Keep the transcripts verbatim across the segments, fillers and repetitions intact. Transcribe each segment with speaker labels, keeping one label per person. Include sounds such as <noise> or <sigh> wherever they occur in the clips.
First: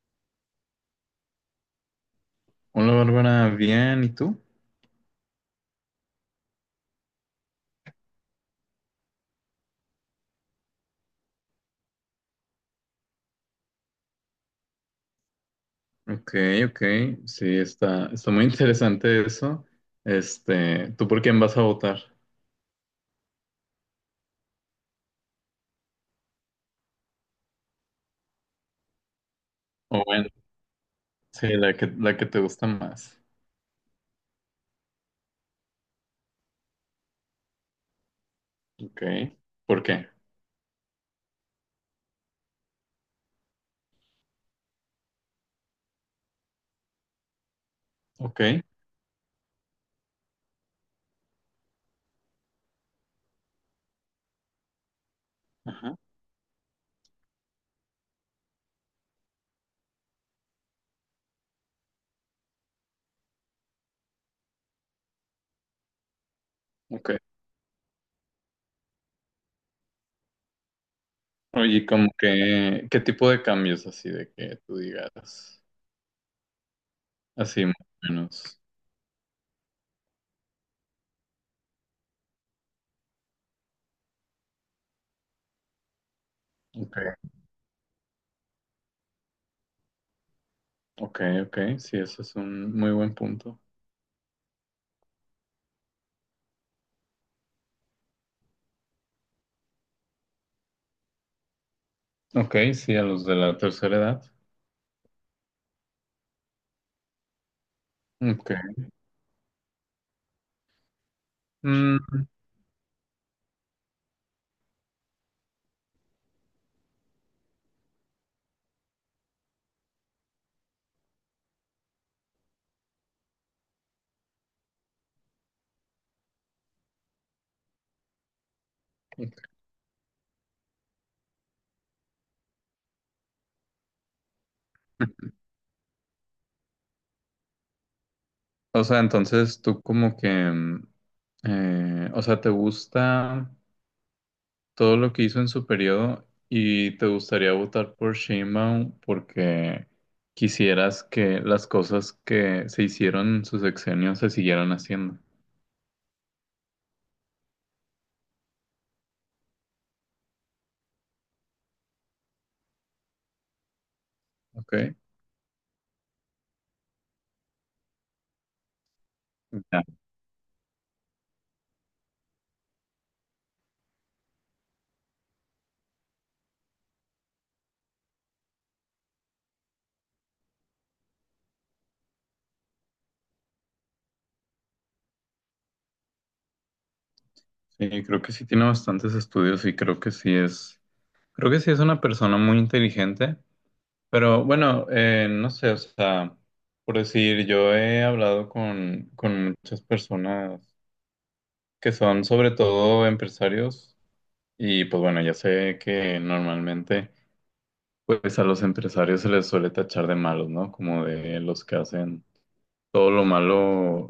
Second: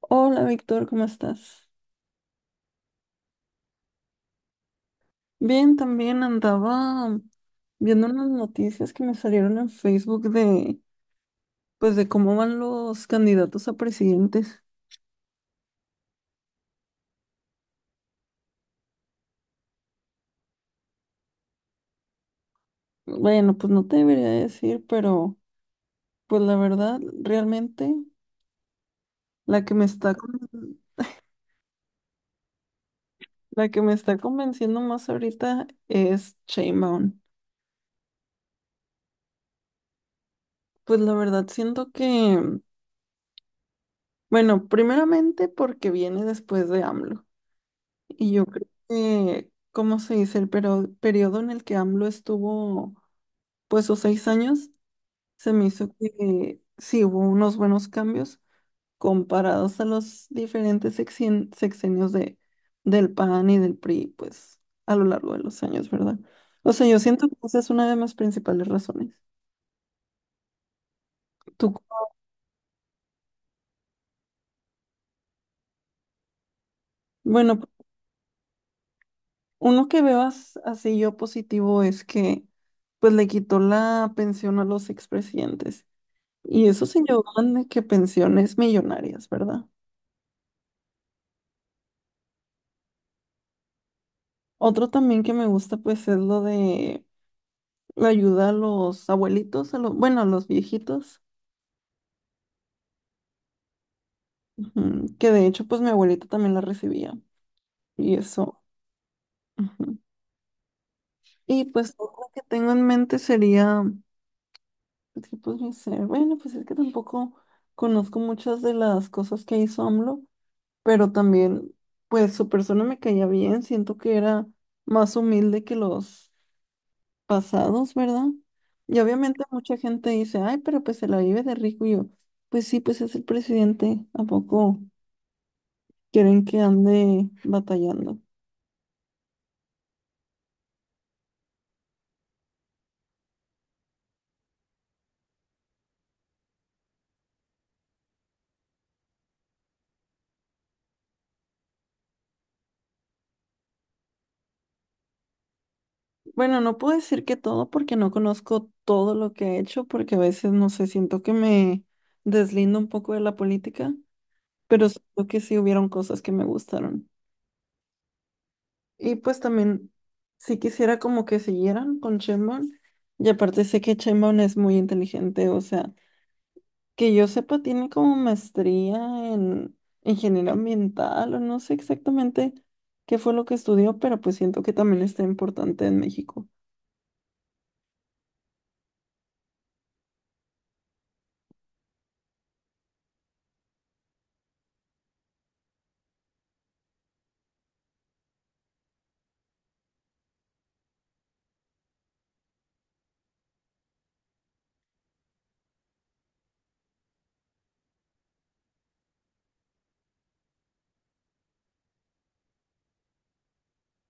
Speaker 1: Hola Víctor, ¿cómo estás?
Speaker 2: Hola Bárbara, bien, ¿y tú?
Speaker 1: Bien, también andaba viendo unas noticias que me salieron en Facebook de, pues, de cómo van los candidatos a presidentes.
Speaker 2: Ok, ok, sí, está, está muy interesante eso. Este, ¿tú por quién vas a votar?
Speaker 1: Bueno, pues no te debería decir, pero pues la verdad, realmente la que me
Speaker 2: O
Speaker 1: está,
Speaker 2: bueno,
Speaker 1: con-
Speaker 2: sí, la que, la que te gusta más.
Speaker 1: la que me está convenciendo más ahorita es Sheinbaum.
Speaker 2: Ok, ¿por qué?
Speaker 1: Pues la verdad siento que, bueno, primeramente porque viene después de AMLO. Y
Speaker 2: Ok,
Speaker 1: yo creo que, ¿cómo se dice? El pero- periodo en el que AMLO estuvo, pues, los seis años, se me hizo
Speaker 2: ajá,
Speaker 1: que sí hubo unos buenos cambios comparados a los diferentes sexien- sexenios de, del PAN y del P R I, pues, a lo largo de los años, ¿verdad? O sea, yo
Speaker 2: ok.
Speaker 1: siento que esa es una de mis principales razones. Tú,
Speaker 2: Oye, como que, ¿qué tipo de cambios así de que tú digas?
Speaker 1: bueno,
Speaker 2: Así más o menos.
Speaker 1: uno que veo as- así yo positivo es que, pues, le quitó la pensión a los expresidentes. Y eso se
Speaker 2: Ok,
Speaker 1: llevan de que pensiones millonarias, ¿verdad?
Speaker 2: ok, ok, sí, eso es un muy buen punto.
Speaker 1: Otro también que me gusta, pues, es lo de la ayuda a los abuelitos, a los, bueno, a los viejitos,
Speaker 2: Ok, sí, a los de la tercera edad.
Speaker 1: ujú, que de hecho, pues, mi abuelita también la recibía. Y
Speaker 2: Ok.
Speaker 1: eso. Ujú. Y pues,
Speaker 2: Mm,
Speaker 1: otro que tengo en mente sería, pues, ¿qué podría ser? Bueno, pues es que tampoco conozco muchas de las cosas que hizo AMLO, pero también, pues, su persona me caía bien, siento que era más humilde que los pasados, ¿verdad? Y obviamente
Speaker 2: ok.
Speaker 1: mucha gente dice, ay, pero pues se la vive de rico. Y yo, pues sí, pues es el presidente, ¿a poco
Speaker 2: <laughs>
Speaker 1: quieren que ande batallando?
Speaker 2: O sea, entonces tú como que mm, Eh, o sea, ¿te gusta todo lo que hizo en su periodo y te gustaría votar por Sheinbaum porque quisieras que las cosas que se hicieron en su sexenio se siguieran haciendo?
Speaker 1: Bueno, no puedo decir que todo porque no conozco todo lo que ha hecho, porque a veces, no sé, siento que me deslindo un poco de la política, pero
Speaker 2: Ok.
Speaker 1: siento que sí hubieron cosas que me gustaron. Y pues
Speaker 2: Ya.
Speaker 1: también, sí quisiera como que siguieran con Sheinbaum, y aparte sé que Sheinbaum es muy inteligente, o sea. Que yo sepa, tiene como maestría en ingeniería ambiental o no sé exactamente qué fue lo que estudió, pero pues siento que también está importante en México.
Speaker 2: Sí, creo que sí tiene bastantes estudios y creo que sí es, creo que sí es una persona muy inteligente, pero bueno, eh, no sé, o sea, por decir, yo he hablado con, con muchas personas que son sobre todo empresarios. Y pues bueno, ya sé que normalmente pues a los empresarios se les suele tachar de malos, ¿no? Como de los que hacen todo lo malo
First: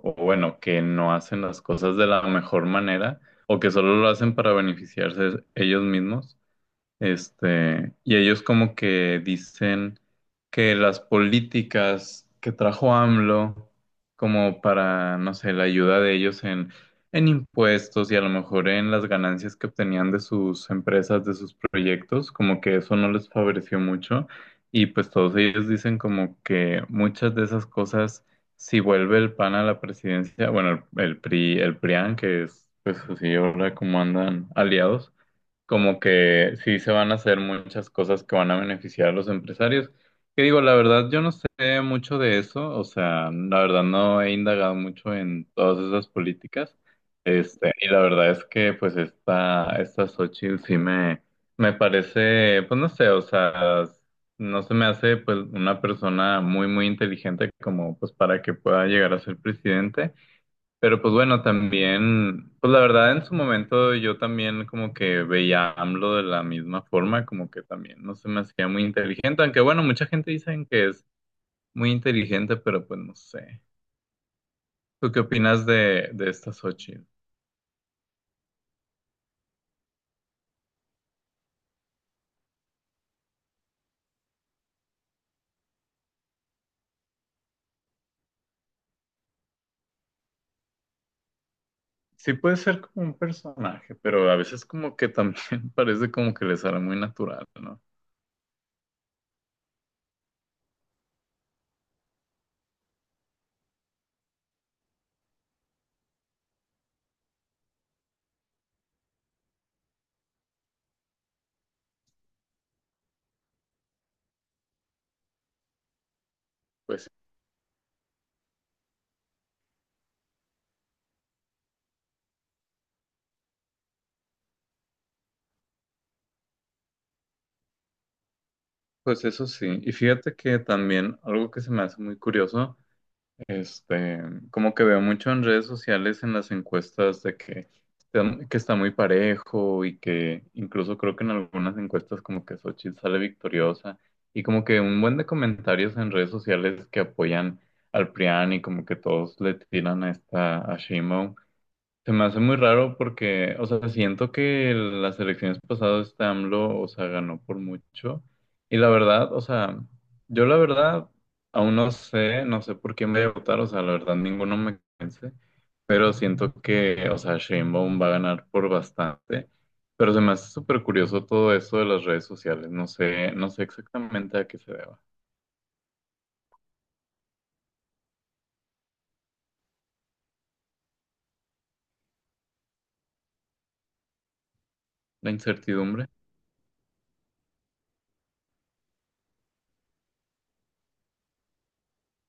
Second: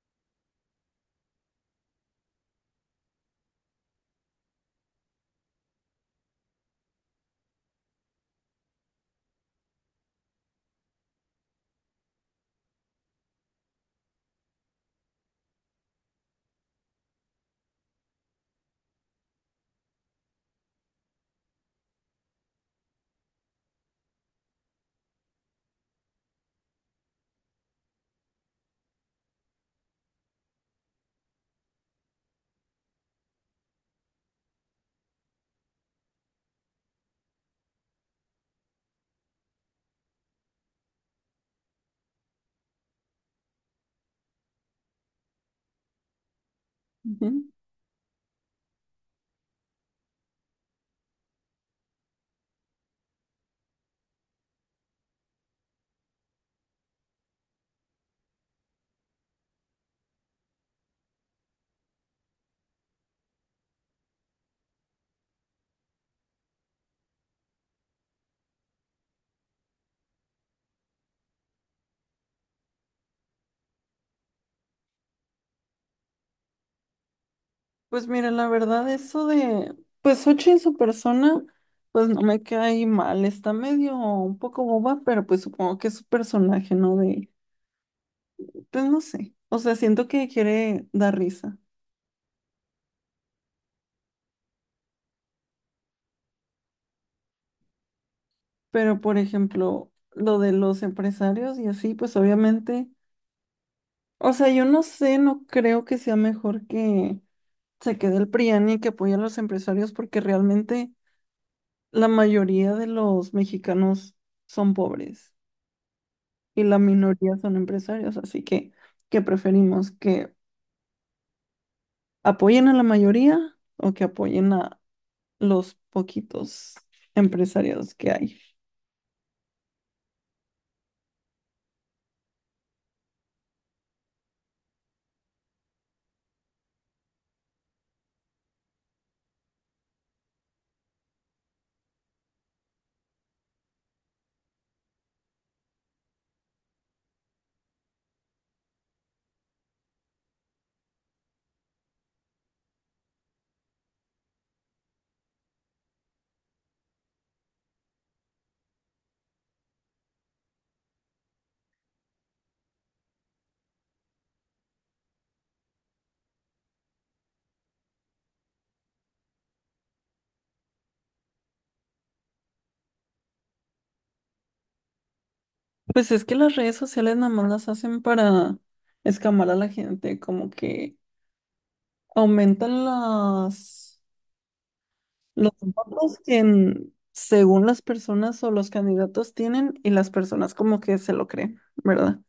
Speaker 2: o bueno, que no hacen las cosas de la mejor manera o que solo lo hacen para beneficiarse ellos mismos. Este, y ellos como que dicen que las políticas que trajo AMLO, como para, no sé, la ayuda de ellos en, en impuestos y a lo mejor en las ganancias que obtenían de sus empresas, de sus proyectos, como que eso no les favoreció mucho. Y pues todos ellos dicen como que muchas de esas cosas, si vuelve el PAN a la presidencia, bueno, el, el PRI, el PRIAN, que es, pues así ahora como andan aliados, como que sí se van a hacer muchas cosas que van a beneficiar a los empresarios. Que digo, la verdad, yo no sé mucho de eso, o sea, la verdad no he indagado mucho en todas esas políticas.
Speaker 1: Ujú.
Speaker 2: Este, y la verdad es que pues esta, esta Xochitl sí me, me parece, pues no sé, o sea, no se me hace pues una persona muy, muy inteligente como pues para que pueda llegar a ser presidente. Pero pues bueno, también, pues la verdad en su momento yo también como que veía a AMLO de la misma forma, como que también no se me hacía muy inteligente, aunque bueno, mucha gente dicen que es muy inteligente, pero pues no sé. ¿Tú qué opinas de, de esta Xochitl?
Speaker 1: Pues mira, la verdad, eso de, pues Xochitl en su persona, pues no me cae mal, está medio un poco boba, pero pues supongo que es su personaje, ¿no? De, pues no sé, o sea, siento que quiere dar risa,
Speaker 2: Sí puede ser como un personaje, pero a veces como que también <laughs> parece como que le sale muy natural, ¿no?
Speaker 1: pero por ejemplo, lo de los empresarios y así, pues obviamente... O sea, yo no sé, no creo que sea mejor que se quede el PRIAN y que apoye a los empresarios porque realmente la mayoría de los mexicanos son pobres y la
Speaker 2: Pues,
Speaker 1: minoría son empresarios, así que ¿qué preferimos? ¿Que apoyen a la mayoría o que apoyen a los poquitos empresarios que hay?
Speaker 2: pues eso sí. Y fíjate que también algo que se me hace muy curioso. Este, como que veo mucho en redes sociales en las encuestas de que, está- que está muy parejo y que incluso creo que en algunas encuestas como que Xochitl sale victoriosa y como que un buen de comentarios en redes sociales que apoyan al PRIAN y como que todos le tiran a esta a Sheinbaum. Se me hace muy raro porque, o sea, siento que las elecciones pasadas este AMLO, o sea, ganó por mucho. Y la verdad, o sea, yo la verdad aún no sé, no sé por quién voy a votar, o sea, la verdad ninguno me convence, pero siento que, o sea, Sheinbaum va a ganar por bastante. Pero se me hace súper curioso todo eso de las redes sociales, no sé, no sé exactamente a qué se deba.
Speaker 1: Pues es que las redes sociales nada más las hacen para escamar a la gente, como que aumentan las...
Speaker 2: La
Speaker 1: Los
Speaker 2: incertidumbre,
Speaker 1: votos que en- según las personas o los candidatos tienen y las personas como que se lo creen, ¿verdad?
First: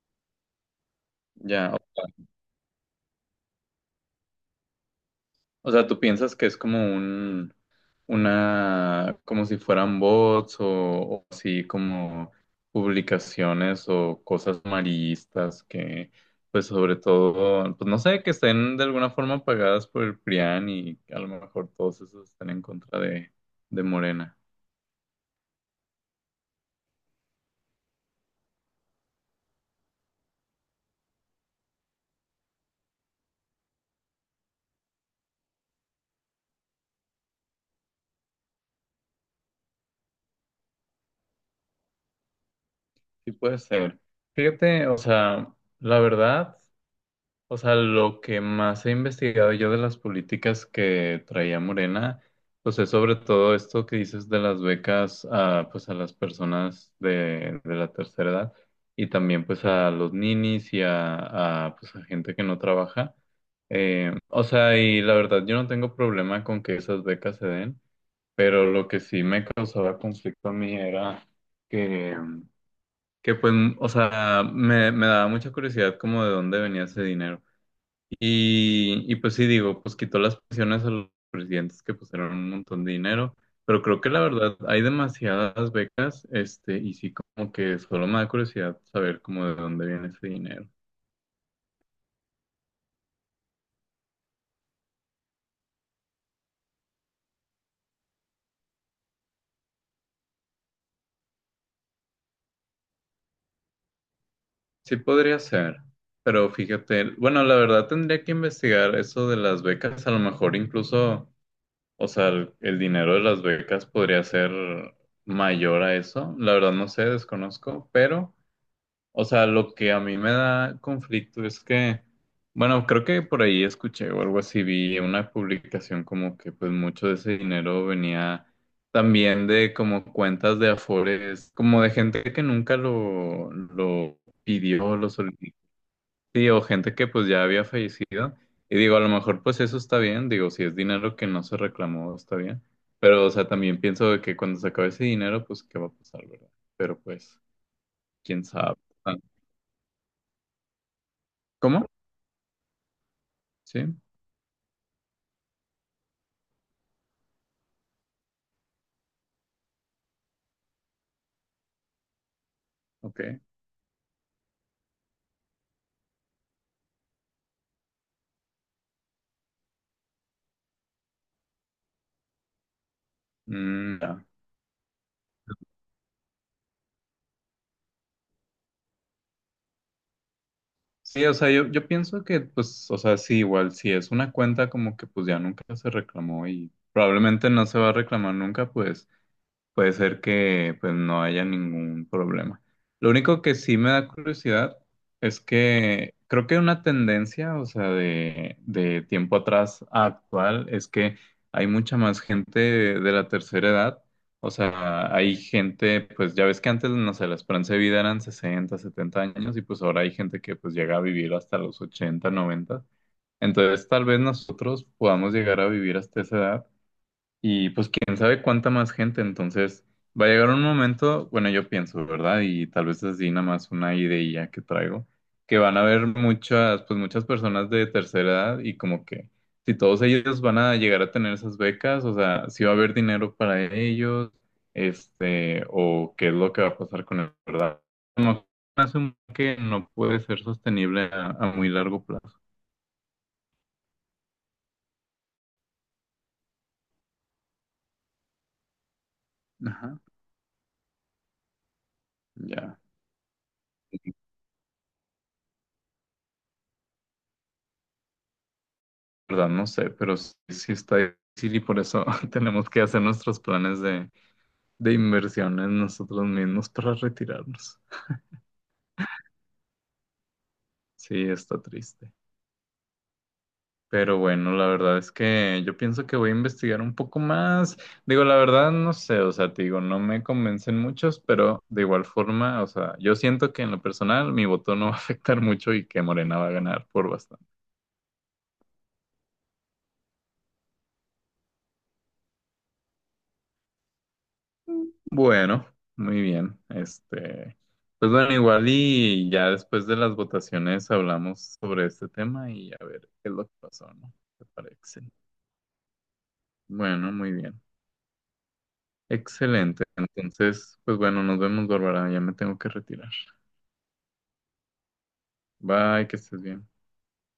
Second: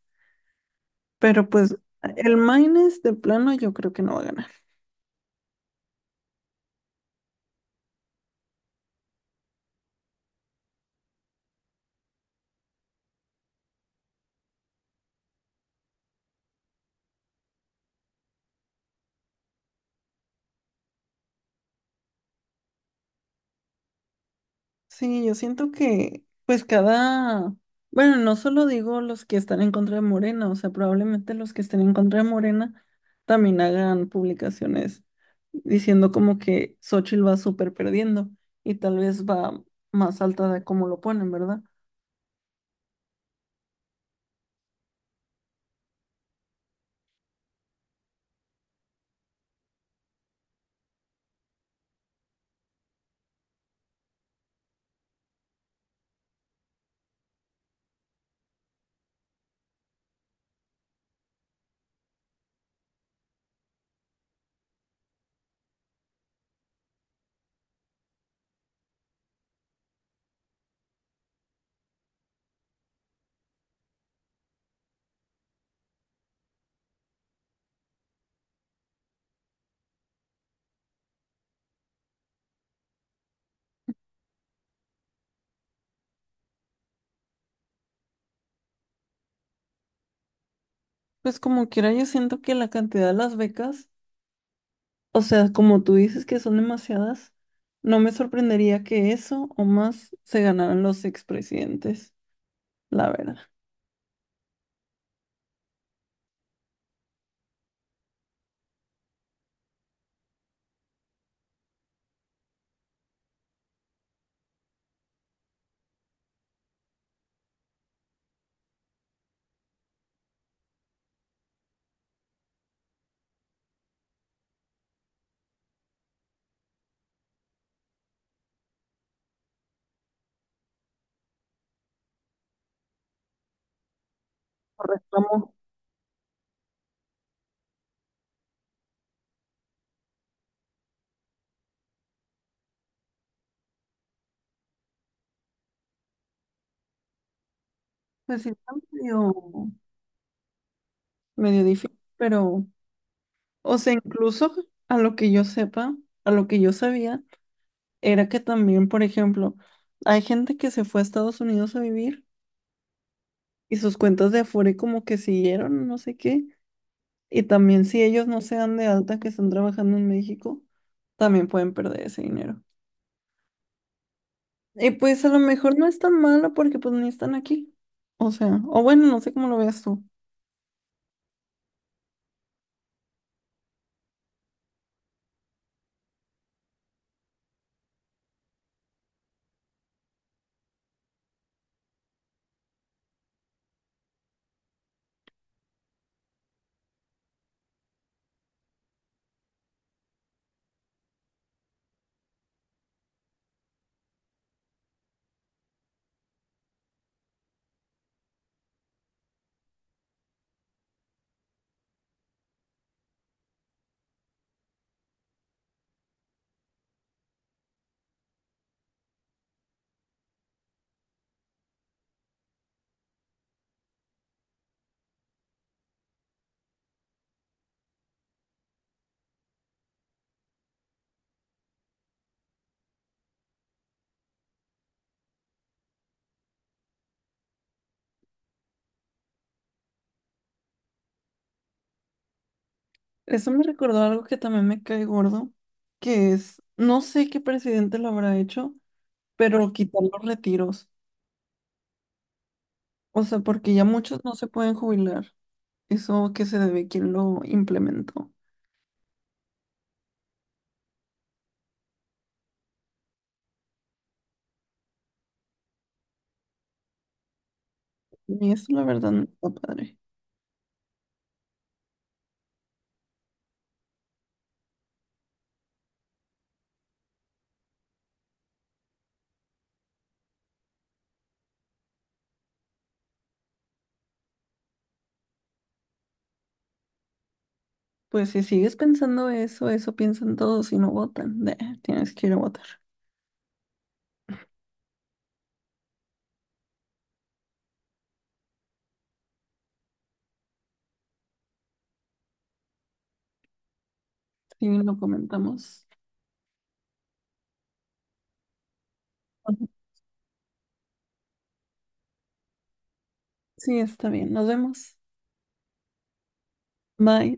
Speaker 1: Pero
Speaker 2: ya,
Speaker 1: pues
Speaker 2: o sea,
Speaker 1: el Maines de plano yo creo que no va a ganar.
Speaker 2: o sea, tú piensas que es como un una, como si fueran bots o, o así como publicaciones o cosas amarillistas que, pues sobre todo, pues no sé, que estén de alguna forma pagadas por el PRIAN y a lo mejor todos esos están en contra de, de Morena.
Speaker 1: Sí, yo siento que pues cada, bueno, no solo digo los que están en contra de Morena, o sea, probablemente los que estén en contra de Morena también hagan publicaciones diciendo como que Xochitl va súper perdiendo y tal vez va más alta de como lo ponen, ¿verdad?
Speaker 2: Sí puede ser. Fíjate, o sea, la verdad. O sea, lo que más he investigado yo de las políticas que traía Morena, pues es sobre todo esto que dices de las becas a, pues a las personas de, de la tercera edad y también pues a los ninis y a, a, pues a gente que no trabaja. Eh, o sea, y la verdad yo no tengo problema con que esas becas se den, pero lo que sí me causaba conflicto a mí era que, que pues, o sea, me, me daba mucha curiosidad como de dónde venía ese dinero. Y, y pues sí digo, pues quitó las pensiones a los presidentes que pusieron un montón de dinero, pero creo que la verdad hay demasiadas becas, este, y sí como que solo me da curiosidad saber como de dónde viene ese dinero.
Speaker 1: Pues como quiera, yo siento que la cantidad de las becas, o sea, como tú dices que son demasiadas, no me sorprendería que eso o más se ganaran los expresidentes, la verdad.
Speaker 2: Sí podría ser, pero fíjate, bueno, la verdad tendría que investigar eso de las becas, a lo mejor incluso, o sea, el, el dinero de las becas podría ser mayor a eso, la verdad no sé, desconozco, pero... O sea, lo que a mí me da conflicto es que, bueno, creo que por ahí escuché o algo así, vi una publicación como que pues mucho de ese dinero venía también de como cuentas de Afores, como de gente que nunca lo, lo pidió,
Speaker 1: Correcto.
Speaker 2: lo
Speaker 1: Como...
Speaker 2: solicitó, sí, o gente que pues ya había fallecido. Y digo, a lo mejor pues eso está bien, digo, si es dinero que no se reclamó, está bien. Pero, o sea, también pienso de que cuando se acabe ese dinero, pues, ¿qué va a pasar, verdad? Pero pues,
Speaker 1: Pues
Speaker 2: quién
Speaker 1: sí, está
Speaker 2: sabe. Ah,
Speaker 1: medio, medio
Speaker 2: ¿Cómo?
Speaker 1: difícil, pero, o
Speaker 2: Sí,
Speaker 1: sea, incluso a lo que yo sepa, a lo que yo sabía, era que también, por ejemplo, hay gente que se fue a Estados Unidos a vivir
Speaker 2: ok.
Speaker 1: y sus cuentas de Afore como que siguieron, no sé qué. Y también si ellos no se dan de alta que están trabajando en México, también pueden perder ese dinero.
Speaker 2: Mm, ya.
Speaker 1: Y pues a lo mejor no es tan malo porque pues ni están aquí. O sea, o bueno, no sé cómo lo veas tú.
Speaker 2: Sí, o sea, yo, yo pienso que, pues, o sea, sí, igual, si es una cuenta como que pues ya nunca se reclamó y probablemente no se va a reclamar nunca, pues puede ser que pues no haya ningún problema. Lo único que sí me da curiosidad es que creo que una tendencia, o sea, de, de tiempo atrás a actual, es que hay mucha más gente de, de la tercera edad. O sea, hay gente, pues ya ves que antes, no sé, la esperanza de vida eran sesenta, setenta años y pues ahora hay gente que pues llega a vivir hasta los ochenta, noventa. Entonces, tal vez nosotros podamos llegar a vivir hasta esa edad y pues quién sabe cuánta más gente, entonces va a llegar un momento, bueno, yo pienso, ¿verdad? Y tal vez así nada más una idea que traigo, que van a haber muchas, pues muchas personas de tercera edad y como que si todos ellos van a llegar a tener esas becas, o sea, si va a haber dinero para ellos, este, o qué es lo que va a pasar con el, ¿verdad? Como que asumo que no puede ser sostenible a, a muy largo plazo.
Speaker 1: Eso me recordó algo que también me cae gordo, que es, no sé qué presidente lo habrá hecho, pero
Speaker 2: Ajá,
Speaker 1: quitar los retiros.
Speaker 2: ya.
Speaker 1: O sea, porque ya muchos no se pueden jubilar. Eso que se debe quién lo implementó.
Speaker 2: Verdad no sé, pero sí, sí está difícil y por eso <laughs> tenemos que hacer nuestros planes de, de inversión en nosotros mismos para retirarnos.
Speaker 1: Y eso la verdad no está padre.
Speaker 2: Sí, está triste. Pero bueno, la verdad es que yo pienso que voy a investigar un poco más. Digo, la verdad no sé, o sea, te digo, no me convencen muchos, pero de igual forma, o sea, yo siento que en lo personal mi voto no <laughs> va a afectar mucho y que Morena va a ganar por bastante.
Speaker 1: Pues si sigues pensando eso, eso piensan todos y no votan. Nah, tienes que ir a votar.
Speaker 2: Bueno, muy bien. Este, pues bueno, igual y ya después de las votaciones hablamos sobre este tema y a ver qué es lo que pasó, ¿no? ¿Te
Speaker 1: Sí, lo
Speaker 2: parece?
Speaker 1: comentamos.
Speaker 2: Bueno, muy bien.
Speaker 1: Ujú.
Speaker 2: Excelente. Entonces, pues bueno, nos vemos, Bárbara. Ya me tengo que retirar.
Speaker 1: Sí, está bien. Nos vemos.
Speaker 2: Bye, que estés bien.
Speaker 1: Bye.